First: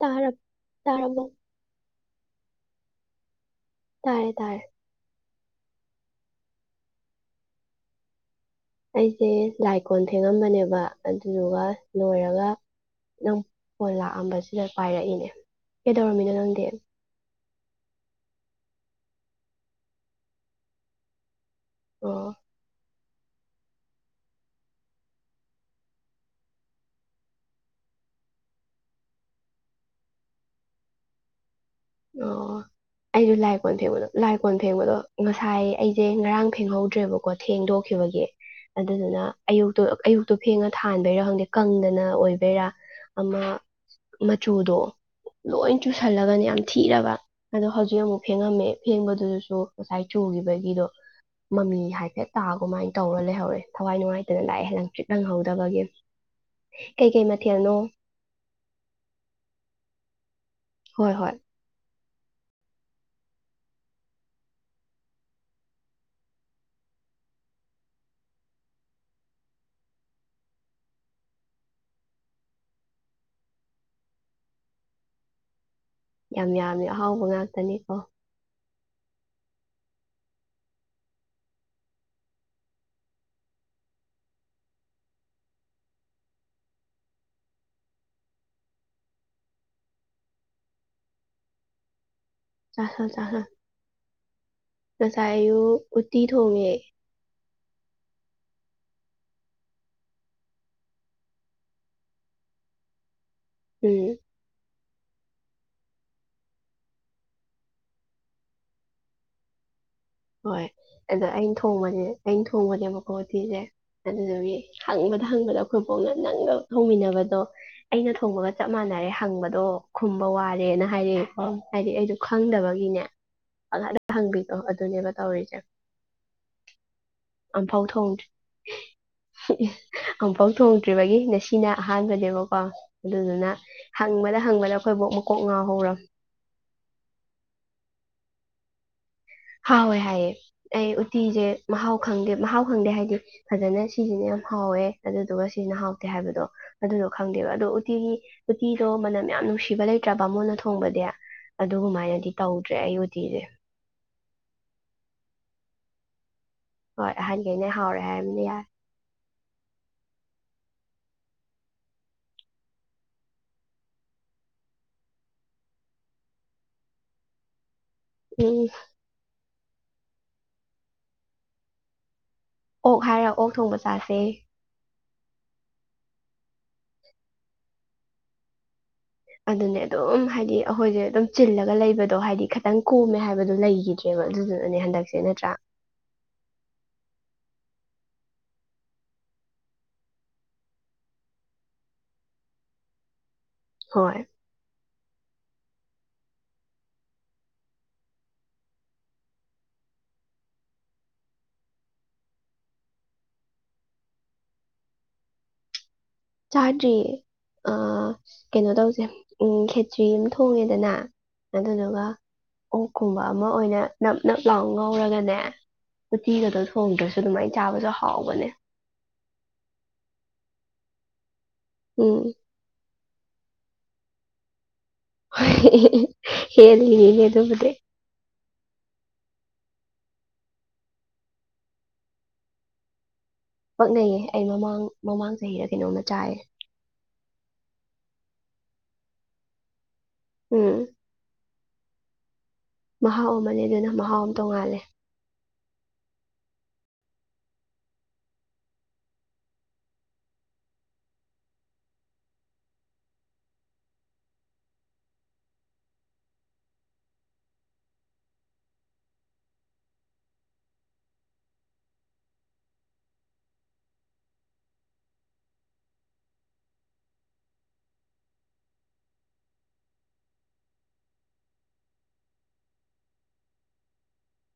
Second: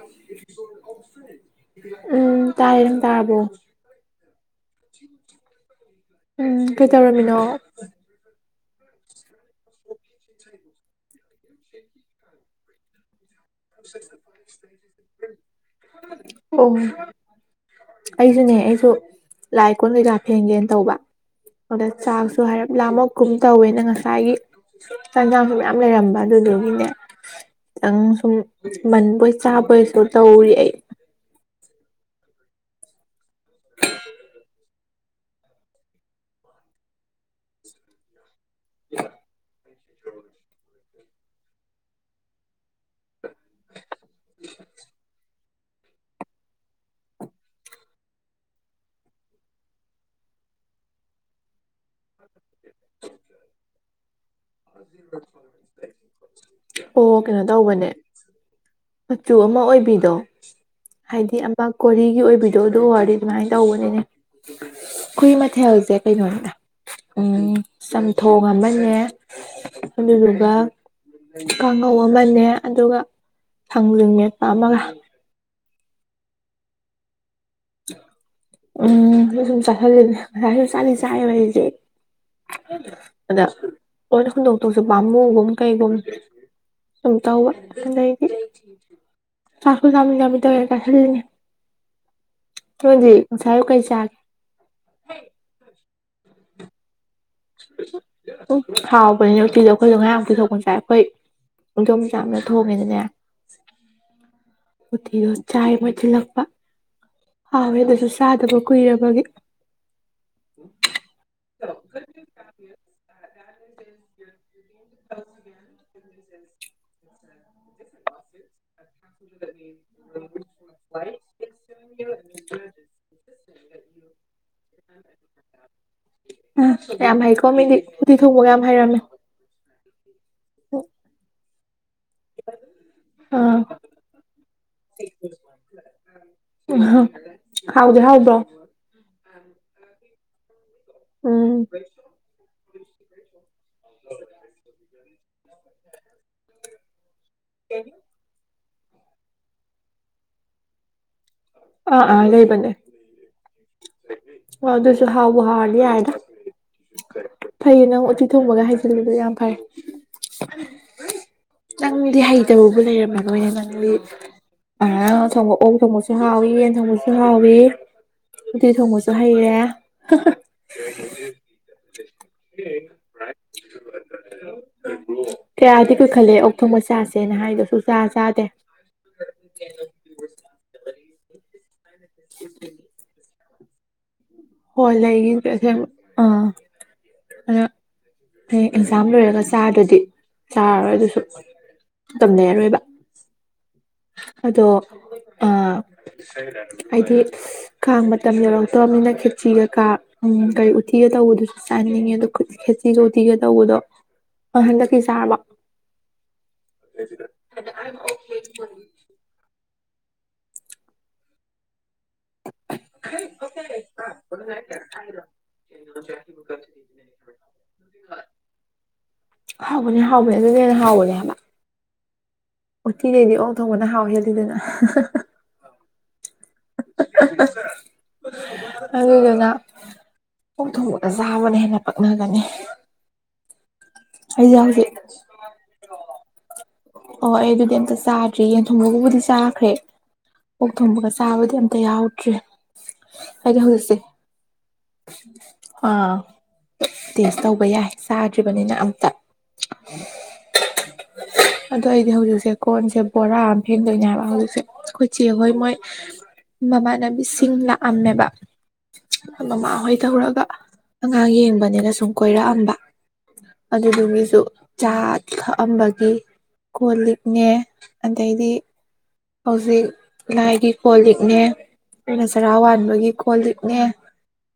ꯇꯥꯔꯞ ꯇꯥꯔꯕꯣ ꯎꯝ ꯇꯥꯏ ꯇꯥꯕꯣ ꯇꯥꯔꯦ ꯇꯔ ꯎꯝ ꯀꯩ ꯇꯧꯔꯝꯃꯤꯅꯣ ꯑꯩꯁꯦ ꯂꯥꯏꯀꯣꯟ ꯊꯦꯡꯉꯝꯕꯅꯦꯕ ꯑꯗꯨꯗꯨꯒ ꯂꯣꯏꯔꯒ ꯅꯪ ꯐꯣꯟ ꯂꯥꯛꯑꯝꯕꯁꯤꯗ ꯄꯥꯏꯔꯛꯏꯅꯦ ꯀꯩꯗꯧꯔꯝꯃꯤꯅꯣ ꯅꯪꯗꯤ ꯑꯣ ꯑꯩꯁꯨꯅꯦ ꯑꯩꯁꯨ ꯂꯥꯏ ꯀꯣꯟ ꯀꯩ ꯂꯥ ꯐꯦꯡꯒꯦꯅ ꯇꯧꯕ ꯑꯣ ꯆꯥꯛꯁꯨ ꯍꯥꯏꯔ ꯂ ꯑꯃ ꯀꯨꯝ ꯇꯧꯋꯦꯅ ꯉꯁꯥꯏꯒꯤ ꯆꯟꯖꯥꯡꯁꯨ ꯃꯌꯥꯝ ꯂꯩꯔꯝꯕ ꯑꯗꯨꯗꯨꯒꯤꯅꯦ ꯈꯤꯇꯪ ꯁꯨꯝ ꯃꯟꯕꯣꯏ ꯆꯥꯕꯣꯏꯁꯨ ꯇꯧꯔꯤ ꯑꯩ ꯑꯣ ꯑꯩꯁꯨ ꯂꯥꯏ ꯀꯣꯟ ꯐꯦꯡꯕꯗꯣ ꯂꯥꯏ ꯀꯣꯟ ꯐꯦꯡꯕꯗꯣ ꯉꯁꯥꯏ ꯑꯩꯁꯦ ꯉꯔꯥꯡ ꯐꯦꯡꯍꯧꯗ꯭ꯔꯦꯕꯀꯣ ꯊꯦꯡꯗꯣꯛꯈꯤꯕꯒꯤ ꯑꯗꯨꯗꯨꯅ ꯑꯌꯨꯛꯇꯣ ꯑꯌꯨꯛꯇꯣ ꯐꯦꯡꯉ ꯊꯥꯟꯕꯩꯔꯣ ꯈꯪꯗꯦ ꯀꯪꯗꯅ ꯑꯣꯏꯕ ꯀ ꯑꯃ ꯃꯆꯨꯗꯣ ꯂꯣꯏ ꯆꯨꯁꯜꯂꯒꯅꯤ ꯌꯥꯝ ꯊꯤꯔꯕ ꯑꯗꯣ ꯍꯧꯖꯤꯛ ꯑꯃꯨꯛ ꯐꯦꯡꯉꯝꯃꯦ ꯐꯦꯡꯕꯗꯨꯗꯁꯨ ꯉꯁꯥꯏ ꯆꯨꯈꯤꯕꯒꯤꯗꯣ ꯃꯃꯤ ꯍꯥꯏꯐꯦꯠ ꯇꯥ ꯀꯃꯥꯏꯅ ꯇꯧꯔ ꯂꯩꯍꯧꯔꯦ ꯊꯋꯥꯏ ꯅꯨꯡꯉꯥꯏꯇꯅ ꯂꯥꯛꯑꯦ ꯂꯪ ꯆ꯭ꯔꯤꯠ ꯂꯪꯍꯧꯗꯕꯒꯤ ꯑꯣ ꯀꯩꯀꯩ ꯀꯩꯅꯣ ꯃꯊꯦꯜꯅꯣ ꯇꯧꯕꯅꯦ ꯃꯆꯨ ꯑꯃ ꯑꯣꯏꯕꯤꯗꯣ ꯍꯣꯏ ꯍꯣꯏ ꯍꯥꯏꯗꯤ ꯑꯃ ꯀꯣꯔꯤ ꯒꯤ ꯑꯣꯏꯕꯤꯗꯣ ꯑꯗꯨ ꯑꯣꯏꯔꯗꯤ ꯑꯗꯨꯃꯥꯏꯅ ꯇꯧꯕꯅꯤꯅꯦ ꯈꯏ ꯃꯊꯦꯜꯁꯦ ꯀꯩꯅꯣꯅꯦ ꯆꯝꯊꯣꯡ ꯑꯃꯅꯦ ꯑꯗꯨꯗꯨꯒ ꯀꯥꯡꯉꯧ ꯑꯃꯅꯦ ꯑꯗꯨꯒ ꯊꯪꯖꯤꯡ ꯃ ꯄꯥꯝꯃꯒ ꯌꯥꯝ ꯌꯥꯝꯃꯤ ꯑꯍꯥꯎꯕ ꯉꯥꯛꯇꯅꯤꯀꯣ ꯎꯝ ꯁꯨꯝ ꯆꯥꯥꯁꯜꯂꯤꯅꯦ ꯉꯁꯥꯏꯁꯨ ꯆꯥꯂꯤ ꯆꯥꯏꯑꯕ ꯑꯩꯁꯦ ꯑꯗ ꯂꯣꯏꯅ ꯍꯨꯟꯗꯣꯛꯇꯣꯛꯁꯨ ꯄꯥꯝꯃꯨꯒꯨꯝ ꯀꯩꯒꯨꯝ ꯁꯨꯝ ꯇꯧꯕ ꯑꯗꯩꯗꯤ ꯆꯥꯛ ꯆꯥꯃꯤ ꯆꯥꯝꯃꯤ ꯇꯧꯋꯦ ꯆꯥꯥꯁꯜꯂꯤꯅꯦ ꯆꯣ ꯆ ꯉꯁꯥꯏꯨ ꯀꯩ ꯆꯥꯛꯦ ꯎ ꯎꯆ ꯎꯆꯤꯠ ꯍꯣꯡꯋꯦ ꯎ ꯍꯥꯎꯕꯅꯤꯅ ꯎꯇꯤꯗꯣ ꯑꯩꯈꯣꯏꯗ ꯉꯌꯥꯝ ꯄꯨꯊꯣꯛꯄ ꯆꯥꯏ ꯑꯩꯈꯣꯏ ꯌꯗꯣꯝꯆꯥꯥꯅ ꯊꯣꯡꯉꯦꯗꯅꯦ ꯎꯝ ꯎꯣꯇꯤꯗꯣ ꯆꯥꯏ ꯃꯣꯏꯠꯁꯤꯜꯂꯛꯄ ꯍꯥꯎꯋꯦ ꯑꯗꯨꯁꯨ ꯆꯥꯗꯕ ꯀꯨꯏꯔꯕꯒꯤ ꯍꯣꯏ ꯑꯗ ꯑꯩꯅ ꯊꯣꯡꯕꯁꯦ ꯑꯩꯅ ꯊꯣꯡꯒꯅꯦꯕꯀꯣ ꯦ ꯑꯗꯨꯁꯨꯔꯤ ꯍꯪꯕꯗ ꯍꯪꯕꯗ ꯑꯩꯈꯣꯏ ꯄꯣꯛꯅ ꯅꯪꯒ ꯊꯣꯡꯃꯤꯟꯅꯕꯗꯣ ꯑꯩꯅ ꯊꯣꯡꯕꯒ ꯆ ꯆꯞ ꯃꯥꯟꯅꯔꯦ ꯍꯪꯕꯗꯣ ꯈꯨꯝꯕ ꯋꯥꯔꯦꯅ ꯍꯥꯏꯔꯛꯑꯀꯣ ꯍꯥꯏꯗꯤ ꯑꯩꯗꯣ ꯈꯪꯗꯕꯒꯤꯅꯦ ꯉ ꯍꯪꯕꯤꯔꯣ ꯎꯝ ꯌꯥꯝ ꯍꯩꯀꯣ ꯃꯤꯗꯤ ꯎꯇꯤ ꯊꯣꯡꯕꯒ ꯌꯥꯝ ꯍꯩꯔꯝꯃꯦ ꯐꯐꯧ ꯊꯣꯡꯗ꯭ꯔꯤꯕ ꯑꯁꯤꯅ ꯑꯍꯥꯟꯕꯅꯦꯕꯀꯣ ꯑꯗꯨꯗꯨꯅ ꯑꯥ ꯍꯪꯕꯗ ꯍꯪꯕꯗ ꯑꯩꯈꯣꯏꯕꯨꯣꯛ ꯃꯀꯣꯛ ꯉꯥꯎꯍꯧꯔ ꯍ ꯍꯥꯥꯎ ꯍꯣꯏ ꯍꯥꯏꯦ ꯑꯩ ꯎꯇꯤꯁꯦ ꯎꯝ ꯃꯍꯥꯎ ꯈꯪꯗꯦ ꯃꯍꯥꯎ ꯈꯪꯗꯦ ꯍꯥꯏꯗꯤ ꯐꯖꯅ ꯁꯤꯁꯤꯅ ꯌꯥꯝ ꯍꯥꯎꯋꯦ ꯑꯗꯨꯗꯨꯒ ꯁꯤꯅ ꯍꯥꯎꯇꯦ ꯍꯥꯏꯕꯗꯣ ꯑꯗꯨꯗꯣ ꯈꯪꯗꯦꯕ ꯑꯗꯣ ꯎꯇꯤꯒꯤ ꯎꯨꯇꯤꯗꯣ ꯃꯅꯝ ꯌꯥꯝ ꯅꯨꯡꯁꯤꯕ ꯂꯩꯇ꯭ꯔꯕ ꯃꯣꯟꯅ ꯊꯣꯡꯕꯗꯤ ꯑꯥ ꯑꯗꯨꯒꯃꯥꯏꯅꯗꯤ ꯇꯧꯗ꯭ꯔꯦ ꯑꯩ ꯎꯇꯤꯤꯁꯦ ꯑꯣ ꯑꯗꯨꯁꯨ ꯍꯥꯎꯕꯕꯨ ꯍꯥꯥꯎꯗꯤ ꯍꯥꯏꯗ ꯍꯣꯏ ꯑꯍꯟꯈꯩꯅ ꯐꯩꯌꯦ ꯍꯥꯎꯔꯦ ꯅꯪ ꯎꯇꯤ ꯍꯥꯏꯔꯕꯅꯤꯅ ꯌꯥꯔꯦ ꯊꯣꯡꯕꯒ ꯍꯥꯏꯖꯤꯜꯂꯦꯗ ꯌꯥꯝ ꯐꯔꯦ ꯅꯪꯗꯤ ꯍꯩꯇꯔꯨꯕꯨ ꯂꯩꯔꯝꯃꯗꯣꯏꯅꯦ ꯅꯪꯗꯤ ꯑꯉꯥꯡꯣꯡꯕ ꯑꯣ ꯊꯣꯡꯕꯁꯨ ꯍꯥꯎꯋ ꯌꯦ ꯊꯁꯤ ꯍꯥꯎꯋ ꯎꯝ ꯎꯗꯤꯤ ꯊꯣꯡꯕꯁꯨ ꯍꯩꯔꯦ [inaudible] ꯑꯣꯛ ꯍꯥꯏꯔ ꯑꯣꯛ ꯊꯣꯡꯕ ꯆꯥꯁꯦ ꯀꯌꯥꯗꯤ ꯀꯨꯏꯈꯜꯂꯦ ꯑꯣꯛ ꯊꯣꯡꯕ ꯆꯥꯁꯦꯅ ꯍꯥꯏꯗꯣ ꯁꯨꯡꯆꯥꯥ ꯆꯥꯗꯦ ꯑꯗꯨꯅꯦ ꯑꯗꯨꯝ ꯍꯥꯏꯗꯤ ꯑꯩꯈꯣꯏꯁꯦ ꯑꯗꯨꯝ ꯂꯒ ꯂꯩꯕ ꯑꯗꯣ ꯍꯥꯏꯗꯤ ꯈꯤꯇꯪ ꯈꯨꯝꯃꯦ ꯍꯥꯏ ꯂꯩꯈꯤꯗ꯭ꯔ ꯍ ꯂꯩꯒ ꯀꯁ ꯑ ꯑꯗ ꯍꯌꯦ ꯑꯦꯛꯖꯥꯝ ꯂꯣꯏꯔꯒ ꯆꯥꯔꯗꯨꯗꯤ ꯆꯥꯔꯔꯣꯏ ꯑꯗꯨꯁꯨ ꯇꯝꯅꯩꯔꯔꯣꯏꯕ ꯍꯣꯏ ꯑꯗꯣ ꯑ ꯍꯥꯏꯗꯤ ꯀꯥꯡ ꯃꯇꯝ ꯌꯧꯔꯛꯇꯅꯤꯅ ꯈꯦꯆꯤꯒ ꯀꯥ ꯎ ꯀꯔꯤ ꯎꯇꯤꯒ ꯇꯧꯕꯗꯨꯁꯨ ꯆꯥꯅꯤꯡꯉꯦ ꯑ ꯈꯦꯆꯗ ꯎꯠꯇꯤꯒ ꯇꯧꯕꯗꯣ ꯍꯟꯗꯛꯀꯤ ꯆꯥꯕ ꯆꯥꯇꯔꯤ ꯑ ꯀꯩꯅꯣ ꯇꯧꯁꯦ ꯎꯝ ꯆꯔꯤ ꯑꯃ ꯊꯣꯡꯉꯦꯗꯅ ꯑꯗꯨꯗꯨꯒ ꯑꯣꯛꯀꯨꯝꯕ ꯑꯃ ꯑꯣꯏꯅ ꯅꯞ ꯅꯞ ꯂꯥꯎ ꯉꯧꯔꯒꯅꯦ ꯎꯇꯤꯒꯗꯣ ꯊꯣꯡꯗ꯭ꯔꯁꯨ ꯑꯗꯨꯃꯥꯏꯅ ꯆꯥꯕꯁꯨ ꯍꯥꯎꯕꯅꯦ ꯍꯕꯅꯦ ꯍꯥꯎꯕꯅꯦ ꯑꯗꯨ ꯍꯕ [inaudible] ꯎꯝ ꯎꯠꯇꯤꯗꯩꯗꯤ ꯑꯣꯛ ꯊꯣꯡꯕꯅ ꯍꯥꯎ ꯍꯦꯜꯂꯤꯗꯅ ꯍ ꯍꯦ ꯍꯒꯦ ꯑꯗꯨꯕꯨꯗꯤꯦ ꯑꯗꯨꯗꯨꯅ ꯄꯣꯛ ꯊꯣꯡꯕꯒ ꯆꯥꯕꯅ ꯍꯦꯟꯅ ꯄꯛꯅꯒꯅꯤ ꯄꯛꯅꯩꯌꯦ ꯑꯩ ꯑꯩꯁꯦ ꯃꯃꯥꯡ ꯍꯧꯖꯤꯛ ꯃꯃꯥꯡ ꯆꯍꯤꯗ ꯀꯩꯅꯣꯝꯃ ꯆꯥꯏꯌꯦ ꯔꯤ ꯌꯦꯡꯊꯣꯡꯕꯒꯕꯨꯗꯤ ꯆꯥꯈ꯭ꯔꯦ ꯍ ꯎꯝ ꯊꯒꯁꯕꯗꯤ ꯇ ꯌꯥꯎꯗ꯭ꯔꯦ ꯃꯍꯥꯎ ꯑꯃꯅꯦ ꯑꯗꯨꯅ ꯃꯍꯥꯎ ꯑꯃ ꯇꯣꯡꯉꯥꯜꯂꯦ ꯑꯥ ꯇꯦꯁ ꯇꯧꯕ ꯌꯥꯏ ꯆꯥꯗ꯭ꯔꯤ ꯅꯤꯅ ꯑꯝꯇ ꯑꯗꯨꯗ ꯑꯩꯗꯤ ꯍꯧꯖꯤꯛꯁꯦ ꯀꯣꯟꯁꯦ ꯕꯣꯔꯥ ꯑꯃ ꯐꯦꯟꯗꯣꯏꯅꯦ ꯍꯥꯏꯕ ꯍꯧꯖꯤꯛꯁꯦ ꯑꯩꯈꯣꯏꯆꯦ ꯍꯣꯏ ꯃꯣꯏ ꯃꯃꯥꯟꯅꯕꯤꯁꯤꯡ ꯂꯥꯛꯑꯝꯃꯦꯕ ꯃꯃꯥꯍꯣꯏ ꯇꯧꯔꯒ ꯑꯉꯥꯡ ꯌꯦꯡꯕꯅꯤꯅ ꯁꯨꯝ ꯀꯣꯏꯔꯛꯑꯝꯕ ꯑꯗꯨꯗꯨꯒꯤꯁꯨ ꯆꯥ ꯊꯛꯑꯝꯕꯒꯤ ꯀꯣ ꯂꯤꯛꯅꯦ ꯑꯗꯩꯗꯤ ꯍꯧꯖꯤꯛ ꯂꯥꯏꯒꯤ ꯀꯣꯜ ꯂꯤꯛꯅꯦ ꯑꯩꯩꯅ ꯆꯔꯥ ꯋꯥꯕꯒꯤ ꯀꯣꯜ ꯂꯤꯛꯅꯦ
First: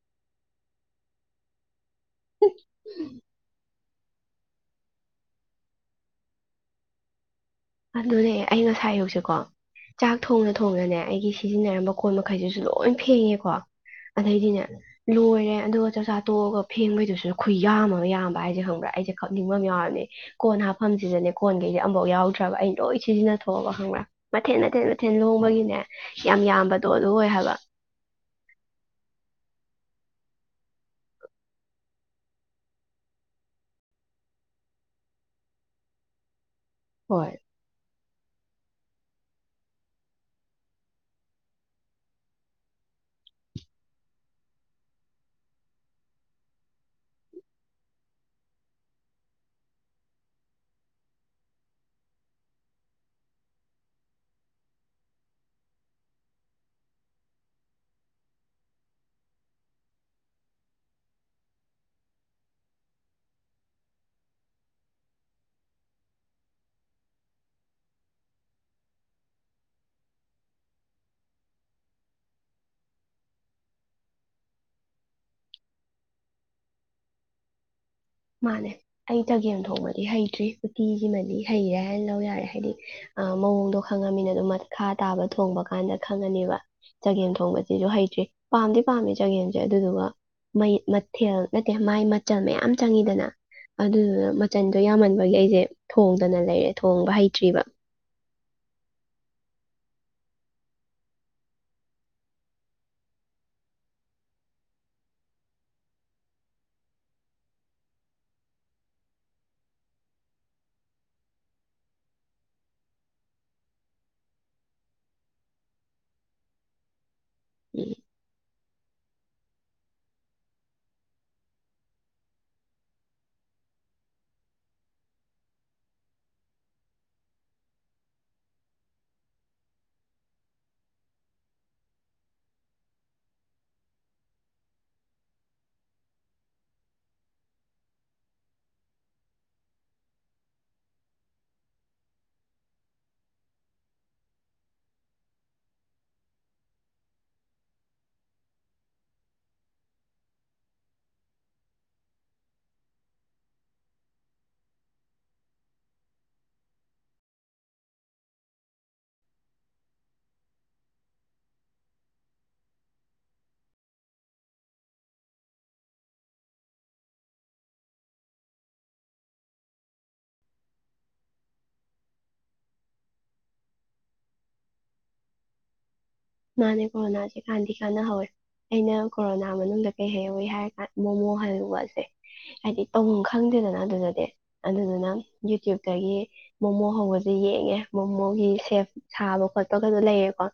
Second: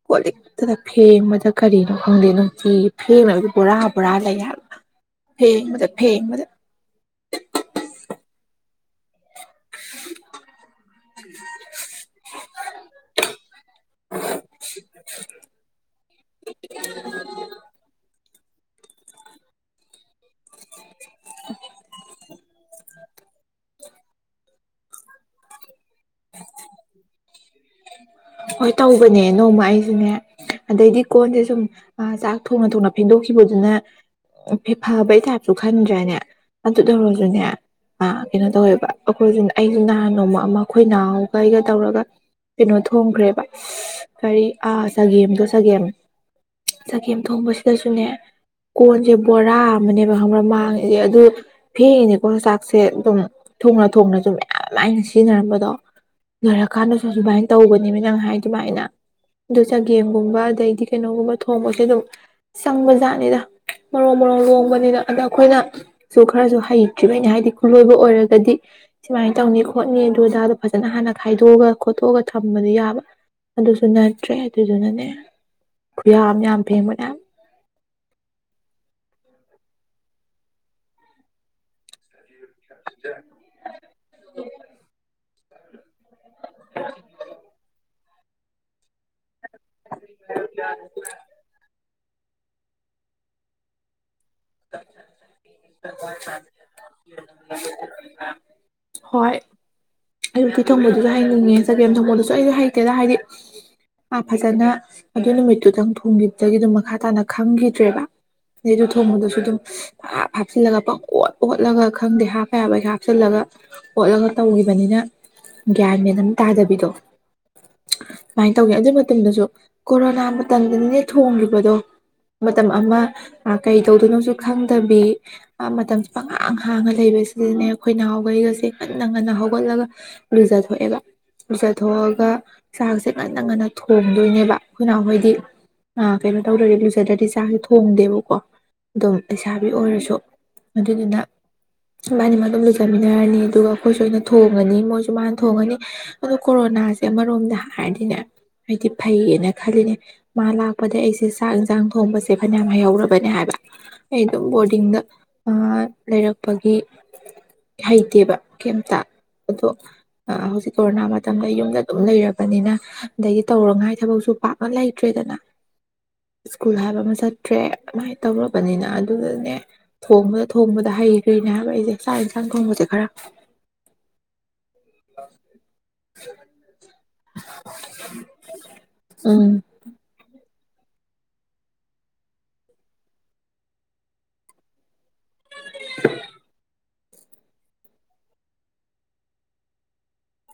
ꯀꯣꯜ ꯂꯤꯛꯇꯗ ꯐꯦꯡꯕꯗ ꯀꯔꯤꯅꯣ ꯈꯪꯗꯦꯅꯣ ꯐꯗꯤ ꯄꯨꯔꯥ ꯄꯨꯔꯥ ꯂꯩꯌꯥ ꯐꯦꯡꯕꯗ ꯐꯦꯡꯕꯗ ꯑꯗꯨꯅꯦ ꯑꯩ ꯉꯁꯥꯏ ꯌꯧꯁꯦꯀꯣ ꯆꯥꯛ ꯊꯣꯡꯅ ꯊꯣꯡꯅꯅꯦ ꯑꯩꯒꯤ ꯁꯤꯖꯤꯟꯅꯔꯝꯕ ꯑꯀꯣꯟ ꯃꯈꯩꯗꯨꯁꯨ ꯂꯣꯏ ꯐꯦꯡꯉꯦꯀꯣ ꯑꯗꯩꯗꯤꯅꯦ ꯂꯣꯏꯔꯦ ꯑꯗꯨꯒ ꯆꯥꯛꯆꯥꯥ ꯇꯣꯛꯑꯒ ꯐꯦꯡꯕꯩꯗꯨꯁꯨ ꯈꯨ ꯌꯥꯝꯃꯒ ꯌꯥꯝꯃ ꯄꯥ ꯍꯥꯏꯁꯦ ꯈꯪꯕ꯭ꯔꯥ ꯑꯩꯁꯦ ꯈꯛꯅꯤꯡꯕ ꯑꯃ ꯌꯥꯎꯔꯅꯦ ꯀꯣꯟ ꯍꯥꯞꯐꯝꯁꯤꯗꯅꯦ ꯀꯣꯟꯈꯩꯗꯤ ꯑꯃꯨꯐꯥꯎ ꯌꯥꯎꯗ꯭ꯔꯦ ꯕ ꯑꯩ ꯂꯣꯏ ꯁꯤꯖꯤꯟꯅꯊꯣꯛꯑꯕ ꯈꯪꯕ꯭ꯔꯥ ꯃꯊꯦꯟ ꯃꯊꯦꯟ ꯃꯊꯦꯟ ꯂꯍꯣꯡꯕꯒꯤꯅꯦ ꯌꯥꯝ ꯌꯥꯝꯕꯗꯣ ꯑꯗꯨ ꯑꯣꯏ ꯍꯥꯏꯕ ꯍꯣꯏ ꯇꯧꯕꯅꯦ ꯅꯣꯡꯃ ꯑꯩꯁꯤꯅꯦ ꯑꯗꯩꯗꯤ ꯀꯣꯟꯁꯦ ꯁꯨꯝ ꯆꯥꯛ ꯊꯣꯡꯅ ꯊꯣꯡꯅ ꯐꯦꯡꯗꯣꯛꯈꯤꯕꯗꯨꯅ ꯐꯕꯩ ꯇꯥꯏꯞꯁꯨ ꯈꯟꯗ꯭ꯔꯦꯅꯦ ꯑꯗꯨ ꯍꯣꯏ ꯇꯧꯔꯁꯨꯅꯦ ꯑ ꯀꯩꯅꯣ ꯇꯧꯋꯦꯕ ꯑꯩꯈꯣꯏꯁꯨ ꯑꯩꯁꯨ ꯅꯍꯥꯟ ꯅꯣꯡꯃ ꯑꯃ ꯑꯩꯈꯣꯏ ꯅꯍꯒꯩꯒ ꯇꯧꯔꯒ ꯀꯩꯅꯣ ꯊꯣꯡꯈ꯭ꯔꯦꯕ ꯀꯔꯤ ꯆꯒꯦꯝꯗꯣ ꯆꯒꯦꯝ ꯆꯒꯦꯝ ꯊꯣꯡꯕꯁꯤꯗꯁꯨꯅꯦ ꯀꯣꯟꯁꯦ ꯕꯣꯔꯥ ꯑꯃꯅꯦꯕ ꯈꯪꯕ꯭ꯔ ꯃꯥꯡꯉꯤꯁꯦ ꯑꯗꯨ ꯐꯦꯡꯉꯦꯅꯦꯀꯣ ꯆꯥꯛꯁꯦ ꯑꯗꯨꯝ ꯊꯣꯡꯅ ꯊꯣꯡꯅꯁꯨ ꯃꯌꯥꯝ ꯂꯥꯏꯅ ꯁꯤꯖꯤꯟꯅꯔꯝꯕꯗꯣ ꯂꯩꯣꯏꯔ ꯀꯥꯟꯗꯁꯨ ꯁꯨꯃꯥꯏꯅ ꯇꯧꯕꯅꯤꯃꯤ ꯅꯪ ꯍꯥꯏ ꯑꯗꯨꯃꯥꯏꯅ ꯑꯗꯨ ꯆꯒꯦꯝꯒꯨꯝꯕ ꯑꯗꯩꯗꯤ ꯀꯩꯅꯣꯒꯨꯝꯕ ꯊꯣꯡꯕꯁꯦ ꯑꯗꯨꯝ ꯆꯪꯕ ꯖꯥꯠꯅꯤꯗ ꯃꯔꯣꯡ ꯃꯔꯣꯡ ꯂꯣꯡꯕꯅꯤꯅ ꯑꯗ ꯑꯩꯈꯣꯏꯅꯁꯨ ꯈꯔꯁꯨ ꯍꯩꯇ꯭ꯔꯤꯕꯅꯤ ꯍꯥꯏꯗꯤ ꯈꯨꯂꯣꯏꯕ ꯑꯣꯏꯔꯒꯗꯤ ꯁꯨꯃꯥꯏꯅ ꯇꯧꯅꯤ ꯈꯣꯠꯅꯤ ꯑꯗꯨ ꯑꯗꯥꯗꯣ ꯐꯖꯅ ꯍꯥꯟꯅ ꯈꯥꯏꯗꯣꯛꯑꯒ ꯈꯣꯠꯇꯣꯛꯑꯒ ꯊꯝꯕꯗꯤ ꯌꯥꯕ ꯑꯗꯨꯁꯨ ꯅꯠꯇ꯭ꯔꯦ ꯑꯗꯨꯗꯨꯅꯅꯦ ꯈꯨꯌꯥ ꯑꯃ ꯌꯥꯝ ꯐꯦꯡꯕꯅꯦ ꯃꯥꯅꯦ ꯑꯩ ꯆꯒꯦꯝ ꯊꯣꯡꯕꯗꯤ ꯍꯩꯇ꯭ꯔꯤ ꯎꯇꯤꯁꯤꯃꯗꯤ ꯍꯩꯔꯦ ꯍꯥꯏꯅ ꯂꯧ ꯌꯥꯔꯦ ꯍꯥꯏꯗꯤ ꯑ ꯃꯑꯣꯡꯗꯣ ꯈꯪꯉꯃꯤꯅ ꯑꯗꯨꯣ ꯃꯈꯥ ꯇꯥꯕꯗ ꯊꯣꯡꯕ ꯀꯥꯟꯗ ꯈꯪꯉꯅꯦꯕ ꯆꯒꯦꯝ ꯊꯣꯡꯕꯁꯤꯁꯨ ꯍꯩ ꯄꯗꯤ ꯄꯥꯕꯤ ꯆꯖꯒ ꯑꯗꯨꯗꯨꯒ ꯃꯊꯦꯜ ꯅꯠꯇꯦ ꯃꯥꯏ ꯃꯆꯜ ꯃꯌꯥꯝ ꯆꯪꯉꯤꯗꯅ ꯑꯗꯨꯗꯨꯅ ꯃꯆꯟꯗꯣ ꯌꯥꯝꯃꯟꯕꯒꯤ ꯑꯩꯁꯦ ꯊꯣꯡꯗꯅ ꯂꯩꯔꯦ ꯊꯣꯡꯕ ꯍꯩꯇ꯭ꯔꯤꯕ ꯍꯣꯏ ꯑꯌꯨꯛꯀꯤ ꯊꯣꯡꯕꯜꯗꯨꯁꯨ ꯍꯌꯦꯡ ꯌꯦꯡꯖꯒꯦ ꯊꯣꯡꯒꯜꯗꯨꯁꯨ ꯑꯩꯁꯨ ꯍꯩꯇꯦꯗ ꯍꯥꯏꯗꯤ ꯐꯖꯅ ꯑꯗꯨ ꯅꯨꯃꯤꯠꯇꯨꯗꯪ ꯊꯣꯡꯈꯤꯕꯗꯒꯤ ꯑꯗꯨꯝ ꯃꯈꯥ ꯇꯥꯅ ꯈꯪꯈꯤꯗ꯭ꯔꯦꯕ ꯑꯗꯩꯗꯨ ꯊꯣꯡꯕꯗꯨꯁꯨ ꯑꯗꯨꯝ ꯍꯥꯞ ꯍꯥꯞꯆꯤꯜꯂꯒ ꯄꯪ ꯑꯣꯠ ꯑꯣꯠꯂꯒ ꯈꯪꯗꯦ ꯍꯥꯞꯄ ꯌꯥꯕꯩꯁ ꯍꯥꯞꯆꯤꯜꯂꯒ ꯑꯣꯠꯂꯒ ꯇꯧꯈꯤꯕꯅꯤꯅ ꯒ꯭ꯌꯥꯟ ꯃꯦꯟ ꯑꯃꯇ ꯇꯥꯗꯕꯤꯗꯣ ꯎꯝ ꯁꯨꯃꯥꯏꯅ ꯇꯧꯒꯦ ꯑꯗꯨ ꯃꯇꯝꯗꯁꯨ ꯀꯣꯔꯣꯅꯥ ꯃꯇꯝꯗꯅꯤꯅꯦ ꯊꯣꯡꯂꯤꯨꯕꯗꯣ ꯃꯇꯝ ꯑꯃ ꯀꯩ ꯇꯧꯗꯣꯏꯅꯣꯁꯨ ꯈꯪꯗꯕꯤ ꯃꯇꯝꯁ ꯄꯪꯉꯥꯡ ꯍꯥꯡꯉ ꯂꯩꯕꯁꯤꯗꯅꯦ ꯑꯩꯈꯣꯏ ꯅꯍꯥꯟꯈꯩꯒꯁꯦ ꯉꯟꯅ ꯉꯟꯅ ꯍꯧꯒꯠꯂꯒ ꯂꯨꯖꯊꯣꯛꯑꯩꯕ ꯂꯨꯖꯊꯣꯛꯑꯒꯥ ꯆꯥꯛꯁꯦ ꯉꯥꯟꯅ- ꯉꯥꯟꯅ ꯊꯣꯡꯗꯨꯅꯤꯕ ꯑꯈꯣꯏ ꯅꯥꯏ ꯍꯣꯏꯗꯤ ꯑꯥ ꯀꯅꯪ ꯇꯧꯗꯔꯗꯤ ꯂꯨꯖꯗꯔꯗꯤ ꯊꯣꯡꯗꯕꯀꯣ ꯂꯩꯩꯁꯥꯕꯤ ꯑꯣꯏꯔꯁꯨ ꯑꯗꯨꯗꯨꯅ ꯏꯕꯥꯅꯤꯃ ꯑꯗꯨꯝ ꯂꯨꯖꯃꯤꯟꯅꯔꯅꯤ ꯑꯗꯨꯒ ꯑꯩꯈꯣꯏꯁꯨ ꯑꯅ ꯊꯣꯡ ꯊꯣꯡꯉꯅꯤ ꯃꯣꯏꯁꯨ ꯃꯥꯅ ꯊꯣꯡꯉꯅꯤ ꯑꯗꯨ ꯀꯣꯔꯣꯅꯥꯁꯦ ꯑꯃꯔꯣꯝꯗ ꯍꯥꯏꯔꯗꯤꯅꯦ ꯍꯥꯏꯗꯤ ꯐꯩꯌꯦꯅ ꯈꯜꯂꯤꯅꯦ ꯃꯥ ꯂꯥꯛꯄꯗ ꯑꯩꯁꯦ ꯆꯥꯛ ꯌꯦꯟꯁꯥꯡ ꯊꯣꯡꯕꯁꯦ ꯐꯅꯌꯥꯝ ꯍꯩꯍꯧꯔꯕꯅꯦ ꯍꯥꯏꯕ ꯑꯩ ꯑꯗꯨꯝ ꯕꯣꯔꯗꯤꯡꯗ ꯂꯩꯔꯛꯄꯒꯤ ꯍꯩꯇꯦꯕ ꯀꯩꯝꯇ ꯑꯗꯣ ꯍꯧꯖꯤꯛ ꯀꯣꯔꯣꯅꯥ ꯃꯇꯝꯗ ꯌꯨꯝꯗ ꯑꯗꯨꯝ ꯂꯩꯔꯕꯅꯤꯅ ꯑꯗꯒꯤ ꯇꯧꯔꯉꯥꯏ ꯊꯕꯛꯁꯨ ꯄꯥꯛꯅ ꯂꯩꯇ꯭ꯔꯦꯗꯅ ꯁ꯭ꯀꯨꯜ ꯍꯥꯏꯕ ꯑꯃ ꯆꯠꯇ꯭ꯔꯦ ꯑꯗꯨꯃꯥꯏꯅ ꯇꯧꯔꯕꯅꯤꯅ ꯑꯗꯨꯗꯅꯦ ꯊꯣꯡꯕꯗ ꯊꯣꯡꯕꯗ ꯍꯩꯈ꯭ꯔꯤꯅꯦ ꯍꯥꯏꯕ ꯑꯩꯁꯦ ꯆꯥꯛ ꯌꯦꯟꯁꯥꯡ ꯊꯣꯡꯕꯁꯦ ꯈꯔ [unintelligible] ꯃꯥꯅꯦ ꯀꯣꯔꯣꯅꯥꯁꯦ ꯀꯥꯟꯅꯗꯤ ꯀꯥꯟꯅꯍꯧꯋꯦ ꯑꯩꯅ ꯎꯝ ꯀꯣꯔꯣꯅꯥ ꯃꯅꯨꯡꯗ ꯀꯩꯍꯩꯧꯋꯤ ꯍꯥꯏꯔ ꯃꯣꯃꯣ ꯍꯥꯏꯜꯂꯨꯕꯁꯦ ꯍꯥꯏꯗꯤ ꯇꯧꯐꯝ ꯈꯪꯗꯦꯗꯅ ꯑꯗꯨꯗꯗꯤ ꯑꯗꯨꯗꯨꯅ ꯌꯨꯇ꯭ꯌꯨꯕ ꯒꯤ ꯃꯣꯃꯣ ꯍꯣꯡꯧꯕꯁꯨ ꯌꯦꯡꯉꯦ ꯃꯣꯃꯣꯒꯤ ꯁꯦꯞ ꯁꯥꯕ ꯈꯣꯠꯄꯒꯩꯁꯨ ꯂꯩꯔꯦꯀꯣ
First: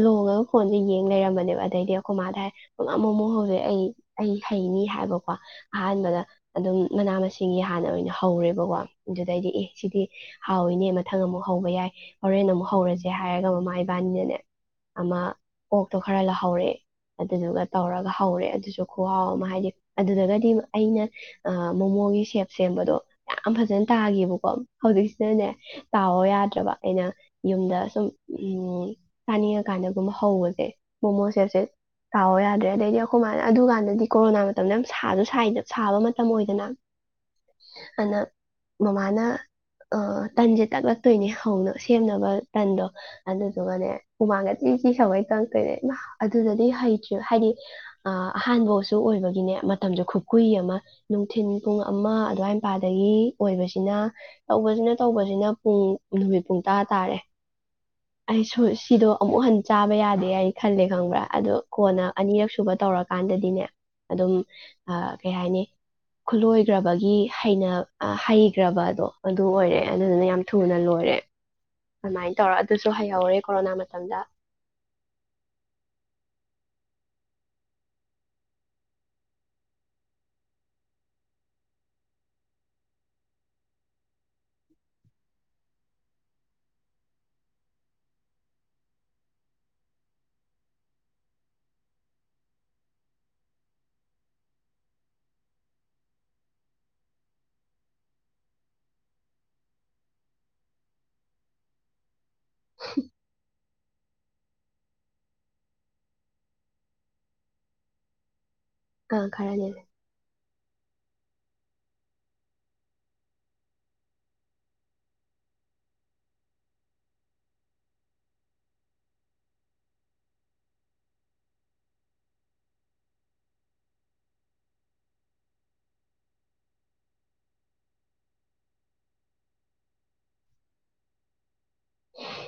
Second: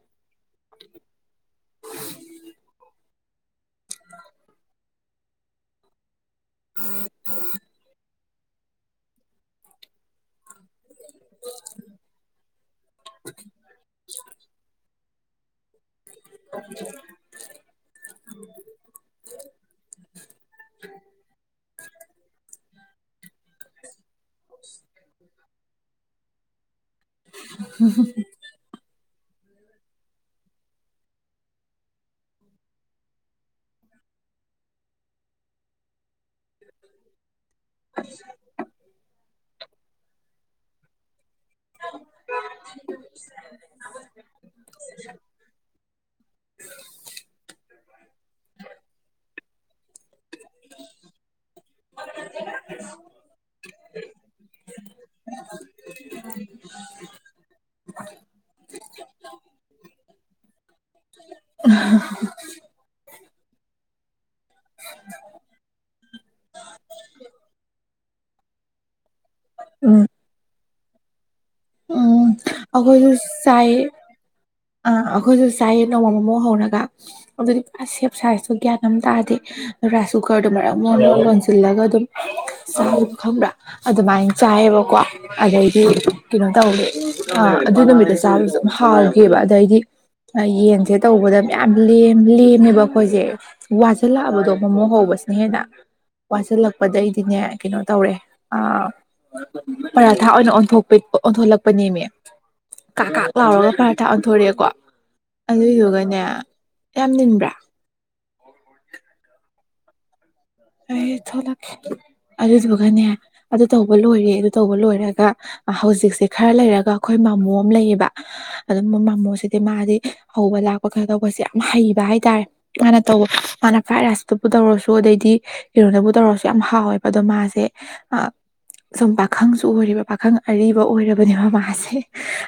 ꯂꯣꯡꯉꯒ ꯐꯣꯟꯁꯦ ꯌꯦꯡ ꯂꯩꯔꯝꯕꯅꯦꯕ ꯑꯗꯩꯗꯤ ꯑꯩꯈꯣꯏ ꯃꯥꯗ ꯍꯥꯏ ꯄꯨꯡ ꯑꯃ ꯑꯃꯨꯛ ꯍꯧꯖꯤꯛ ꯑꯩ ꯑꯩ ꯍꯩꯅꯤ ꯍꯥꯏꯕꯀꯣ ꯑꯍꯥꯟꯕꯗ ꯑꯗꯨꯝ ꯃꯅꯥ ꯃꯁꯤꯡꯒꯤ ꯍꯥꯟꯅ ꯑꯣꯏꯅ ꯍꯧꯔꯦꯕꯀꯣ ꯑꯗꯨꯗꯩꯗꯤ ꯑꯦ ꯁꯤꯗꯤ ꯍꯥꯎꯋꯤꯅꯦ ꯃꯊꯪ ꯑꯃꯨꯛ ꯍꯧꯕ ꯌꯥꯏ ꯍꯣꯔꯦꯟ ꯑꯃꯨꯛ ꯍꯧꯔꯁꯦ ꯍꯥꯏꯔꯒ ꯃꯃꯥ ꯏꯕꯥꯅꯤꯅꯅꯦ ꯑ ꯑꯣ ꯑꯗꯨꯣ ꯈꯔ ꯂꯧꯍꯧꯔꯑꯦ ꯑꯗꯨꯗꯨꯒ ꯇꯧꯔꯒ ꯍꯧꯔꯦ ꯑꯗꯨꯁꯨ ꯈꯨꯍꯥꯎ ꯑꯃ ꯍꯥꯏꯗꯤ ꯑꯗꯨꯗꯒꯗꯤ ꯑꯩꯅ ꯃꯣꯃꯣꯒꯤ ꯁꯦꯞ ꯁꯦꯝꯕꯗꯣ ꯌꯥꯝ ꯐꯖꯅ ꯇꯥꯒꯦꯕꯀꯣ ꯀꯝ ꯍꯧꯁꯤꯅꯦ ꯇꯥꯛꯑꯣ ꯌꯥꯗ꯭ꯔꯕ ꯑꯩꯅ ꯌꯨꯝꯗ ꯁꯨꯝ ꯆꯥꯅꯤꯡꯉꯀꯥꯟꯗꯒꯨꯝꯕ ꯍꯧꯕꯁꯦ ꯃꯣꯃꯣ ꯁꯦꯠꯁꯦ ꯇꯥꯎꯑꯣ ꯌꯥꯗ꯭ꯔꯦ ꯑꯗꯩꯗꯤ ꯑꯩꯈꯣꯏꯃꯥꯏꯅ ꯑꯗꯨꯀꯥꯟꯗꯗꯤ ꯀꯣꯔꯣꯅꯥ ꯃꯇꯝꯗ ꯌꯥꯝ ꯁꯥꯁꯨ ꯁꯥꯕ ꯃꯇꯝ ꯑꯣꯏꯗꯅ ꯑꯅ ꯃꯃꯥꯅ ꯑ ꯇꯟꯖꯦ ꯇꯥꯛꯂ ꯇꯣꯏꯅꯦ ꯁꯦꯝꯅꯕ ꯇꯟꯗꯣ ꯑꯗꯨꯗꯨꯒꯅꯦ ꯍꯨꯃꯥꯡꯒꯗꯤ ꯁꯤ ꯁꯋꯥꯩ ꯀꯪꯛꯇꯣꯏꯅꯦ ꯏꯃꯥ ꯑꯗꯨꯗꯗꯤ ꯍꯩꯇ꯭ꯔꯤ ꯍꯥꯏꯗꯤ ꯑ ꯑꯍꯥꯟꯕꯁꯨ ꯑꯣꯏꯕꯒꯤꯅꯦ ꯃꯇꯝꯁꯨ ꯈꯨ ꯀꯨꯏ ꯑꯃ ꯅꯨꯡꯊꯤꯤꯟ ꯄꯨꯡ ꯑꯃ ꯑꯗꯨꯋꯥꯏ ꯃꯄꯥꯗꯒꯤ ꯑꯣꯏꯕꯁꯤꯅ ꯇꯧꯕꯁꯤꯅ ꯇꯧꯕꯁꯤꯅ ꯄꯨꯡ ꯅꯨꯃꯤꯠ ꯄꯨꯡ ꯇꯔꯥ ꯇꯥꯔꯦ ꯑꯩ ꯁꯣꯏꯁ ꯁꯤꯗꯣ ꯑꯃꯨꯛ ꯍꯟꯅ ꯆꯥꯕ ꯌꯥꯗꯦ ꯍꯥꯏ ꯈꯜꯂꯦ ꯈꯪꯕ꯭ꯔꯥ ꯑꯗꯣ ꯀꯣꯟꯅ ꯑꯅꯤꯔꯛ ꯁꯨꯕ ꯇꯧꯔꯀꯥꯟꯗꯗꯤꯅꯦ ꯑꯗꯨꯝ ꯀꯩ ꯍꯥꯏꯅꯤ ꯈꯨꯠꯂꯣꯏꯈ꯭ꯔꯕꯒꯤ ꯍꯩꯅ ꯍꯩꯈ꯭ꯔꯕ ꯑꯗꯣ ꯑꯗꯨ ꯑꯣꯏꯔꯦ ꯑꯗꯨꯗꯨꯅ ꯌꯥꯝ ꯊ ꯊꯨꯅ ꯂꯣꯏꯔꯦ ꯎꯝ ꯑꯗꯨꯃꯥꯏꯅ ꯇꯧꯔ ꯑꯗꯨꯁꯨ ꯑꯩꯈꯣꯏꯁꯨ ꯍꯩꯍꯧꯔꯦ ꯆꯥꯏ ꯀꯣꯔꯣꯅꯥ ꯃꯇꯝꯗ ꯑꯥ ꯑꯩꯈꯣꯏꯁꯨ ꯆꯥꯏꯌꯦ ꯅꯣꯡꯃꯃꯃꯨꯛ ꯍꯧꯔꯒ ꯑꯗꯨꯗꯤ ꯄꯨꯔꯥ ꯁꯦꯞ ꯁꯥꯏꯖꯇꯣ ꯒ꯭ꯌꯥꯟ ꯑꯃꯝ ꯇꯥꯔꯗꯦ ꯔꯥꯏꯁ ꯀꯨꯀꯔꯗꯨꯣ ꯃꯔꯛ ꯂꯣꯟꯁꯤꯜꯂꯒ ꯑꯗꯨꯝ ꯆꯥ ꯈꯪꯕ꯭ꯔꯥ ꯑꯗꯨꯃꯥꯏꯅ ꯆꯥꯏꯌꯦꯕꯀꯣ ꯑꯗꯩꯗꯤ ꯀꯩꯅꯣ ꯇꯧꯋꯦ ꯑꯥ ꯑꯗꯨ ꯅꯨꯃꯤꯠꯇ ꯆꯥꯕꯁꯨ ꯑꯗꯨꯝ ꯍꯥꯎꯋꯦ ꯕ ꯑꯗꯩꯗꯤ ꯌꯦꯟꯁꯦ ꯇꯧꯕꯗ ꯃꯌꯥꯝ ꯂ ꯂꯦꯝꯃꯦꯕ ꯑꯩꯈꯣꯏꯁꯦ ꯋꯥꯁꯤꯜꯂꯛꯑꯕꯗꯣ ꯃꯣꯃꯣ ꯍꯧꯕꯁꯤꯅ ꯍꯦꯟꯅ ꯋꯥꯁꯤꯜꯂꯛꯄꯗꯩꯗꯤꯅꯦ ꯀꯩꯅꯣ ꯇꯧꯔꯦ ꯄꯔꯥꯊꯥ ꯑꯣꯏꯅ ꯑꯣꯟꯄꯤ ꯑꯣꯟꯊꯣꯛꯂꯛꯄꯅꯦꯃꯦ ꯀ ꯀ ꯊꯥꯛ ꯑꯣꯟꯊꯣꯔꯛꯑꯦꯀꯣ ꯑꯗꯨꯏꯗꯨꯒꯅꯦ ꯌꯥꯝ ꯅꯤꯟꯕ꯭ꯔꯥ ꯑꯥ ꯈꯔꯅꯦꯅꯦ ꯑꯩ ꯊꯣꯛꯂꯛꯀꯦ ꯑꯗꯨꯗꯨꯒꯅꯦ ꯑꯗꯨ ꯇꯧꯕ ꯂꯣꯏꯔꯦ ꯑꯗꯨ ꯇꯧꯕ ꯂꯣꯏꯔꯒ ꯍꯧꯖꯤꯛꯁꯦ ꯈꯔ ꯂꯩꯔꯒ ꯑꯩꯈꯣꯏ ꯃꯣꯃꯣ ꯑꯃ ꯂꯩꯌꯦꯕ ꯑꯗꯨ ꯃꯣꯃꯣꯁꯤꯗꯤ ꯃꯥꯗꯤ ꯍꯧꯕ ꯂꯥꯛꯄ ꯈꯩꯅ ꯇꯧꯕꯁꯦ ꯌꯥꯝ ꯍꯩꯕ ꯍꯥꯏꯇꯥꯔꯦ ꯃꯥꯅ ꯇꯧꯕ ꯃꯥꯅ ꯐ꯭ꯔꯥꯏ ꯔꯥꯏꯁꯇꯨꯕꯨ ꯇꯧꯔꯁꯨ ꯑꯗꯩꯗꯤ ꯀꯔꯣꯅꯕꯨ ꯇꯧꯔꯁꯨ ꯌꯥꯝ ꯍꯥꯎꯋꯦꯕ ꯑꯗꯣ ꯃꯥꯁꯦ ꯁꯨꯝ ꯄꯥꯈꯪꯁꯨ ꯑꯣꯏꯔꯤꯕ ꯄꯥꯈꯪ ꯑꯔꯤꯕ ꯑꯣꯏꯔꯕꯅꯦꯕ ꯃꯥꯁꯦ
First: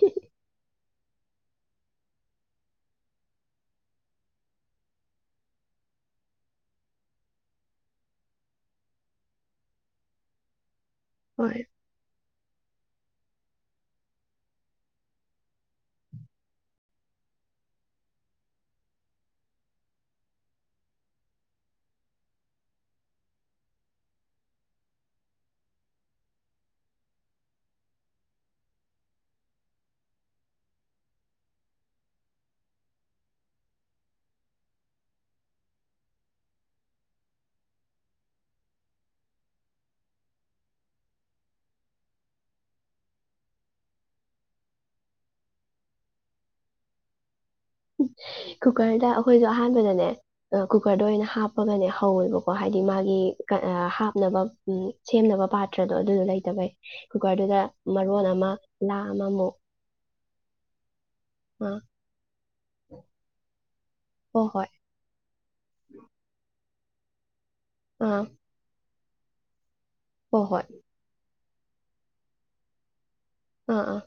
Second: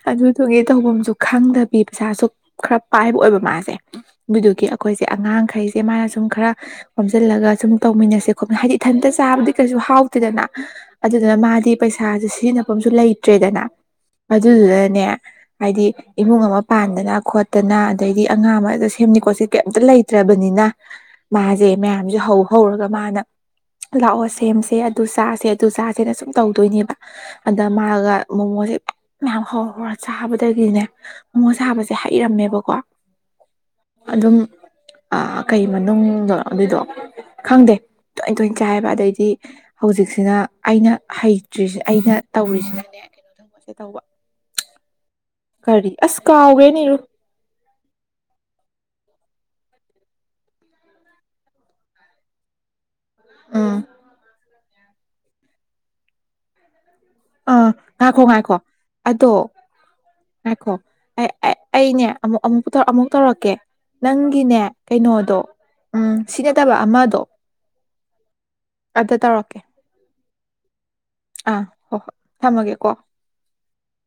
ꯑꯗꯨ ꯇꯒ ꯇꯧꯧꯕꯝꯁꯨ ꯈꯪꯗꯕꯤ ꯄꯩꯁꯥꯁꯨ ꯈꯔ ꯄꯥꯏꯕ ꯑꯣꯏꯕ ꯃꯥꯁꯦ ꯑꯗꯨꯗꯨꯒꯤ ꯑꯩꯈꯣꯏꯁꯦ ꯑꯉꯥꯡꯈꯩꯁꯦ ꯃꯥꯅ ꯁꯨꯝ ꯈꯔ ꯋꯥꯝꯁꯤꯜꯂꯒ ꯁꯨꯝ ꯇꯧꯃꯤꯟꯅꯁꯦ ꯈꯣꯠꯃꯤ ꯍꯥꯏꯗꯤ ꯏꯊꯟꯇ ꯆꯥꯕꯗꯤ ꯀꯩꯁꯨ ꯍꯥꯎꯇꯦꯗꯅ ꯑꯗꯨꯗꯨꯅ ꯍꯣꯏ ꯃꯥꯗꯤ ꯄꯩꯁꯥꯁꯦ ꯁꯤꯖꯤꯟꯅ ꯁꯣꯝꯁꯨ ꯂꯩꯇ꯭ꯔꯦꯗꯅ ꯑꯗꯨꯗꯨꯅꯅꯦ ꯍꯥꯏꯗꯤ ꯏꯃꯨꯡ ꯑꯃ ꯄꯥꯟꯗꯅ ꯈꯣꯠꯇꯅ ꯑꯗꯩꯗꯤ ꯑꯉꯥꯡ ꯑꯃꯗ ꯁꯦꯝꯅꯤ ꯈꯣꯠꯁꯤ ꯀꯩꯝꯇ ꯂꯩꯇ꯭ꯔꯕꯅꯤꯅ ꯃꯥꯁꯦ ꯃꯌꯥꯝꯁꯦ ꯍꯧ ꯍꯧꯔꯒ ꯃꯥꯅ ꯂꯥꯛꯑꯣ ꯁꯦꯝꯁꯦ ꯑꯗꯨ ꯆꯥꯁꯦ ꯑꯗꯨ ꯆꯥꯁꯦꯅ ꯁꯨꯝ ꯇꯧꯗꯣꯏꯅꯦꯕ ꯑꯗ ꯃꯥꯒ ꯃꯣꯃꯣꯁꯦ ꯃꯌꯥꯝ ꯍꯧꯔ ꯍꯧꯔ ꯆꯥꯕꯗꯒꯤꯅꯦ ꯃꯣꯃꯣ ꯁꯥꯕꯁꯦ ꯍꯩꯔꯝꯃꯦꯕꯀꯣ ꯑꯗꯨꯝ ꯀꯩ ꯃꯅꯨꯡꯗꯗꯣ ꯑꯗꯨꯏꯗꯣ ꯈꯪꯗꯦ ꯇꯣꯏ ꯇꯣꯏꯅ ꯆꯥꯏꯕ ꯑꯗꯩꯗꯤ ꯍꯧꯖꯤꯛꯁꯤꯅ ꯑꯩꯅ ꯍꯩꯇ꯭ꯔꯤꯁꯤ ꯑꯩꯅ ꯇꯧꯔꯤꯁꯤꯅꯅꯦ ꯀꯩꯅꯣ ꯊꯪꯕꯁꯦ ꯇꯧꯕ ꯀꯔꯤ ꯑꯁ ꯀꯥꯥꯎꯒꯦꯔꯨꯅ ꯀꯨꯀꯔꯗ ꯑꯩꯈꯣꯏꯁꯨ ꯑꯍꯥꯟꯕꯗꯅꯦ ꯀꯨꯀꯔꯗ ꯑꯣꯏꯅ ꯍꯥꯞꯄꯒꯅꯦ ꯍꯧꯋꯦꯕꯀꯣ ꯍꯥꯏꯗꯤ ꯃꯥ ꯒꯤ ꯎꯝ ꯍꯥꯞꯅꯕ ꯎꯝ ꯁꯦꯝꯅꯕ ꯄꯥꯇ꯭ꯔꯗꯣ ꯑꯗꯨꯗꯣ ꯂꯩꯇꯕꯩ ꯀꯨꯀꯔꯗꯨꯗ ꯑꯥ ꯉꯥꯏꯈꯣ ꯃꯔꯣꯟ ꯑꯃ ꯉꯥꯏꯈꯣ ꯂꯥ ꯑꯗꯣ ꯑꯃꯃꯨꯛ ꯉꯥꯏꯈꯣ ꯑꯥ ꯑꯩꯅꯦ ꯑꯃꯨꯛ ꯑꯃꯨꯛ ꯑꯃꯨꯛ ꯇꯧꯔꯛꯀꯦ ꯍꯣꯏ ꯅꯪꯒꯤꯅꯦ ꯍꯣꯏ ꯀꯩꯅꯣꯗꯣ ꯎꯝ ꯁꯤ ꯅꯠꯇꯕ ꯑꯃꯗꯣ ꯑꯥ ꯑꯗ ꯇꯧꯔꯀꯦ ꯍꯣ ꯍꯣꯏ ꯑꯥ ꯍꯣ ꯍꯣ ꯊꯝꯃꯒꯦ ꯀꯣ ꯑꯥ ꯑꯥ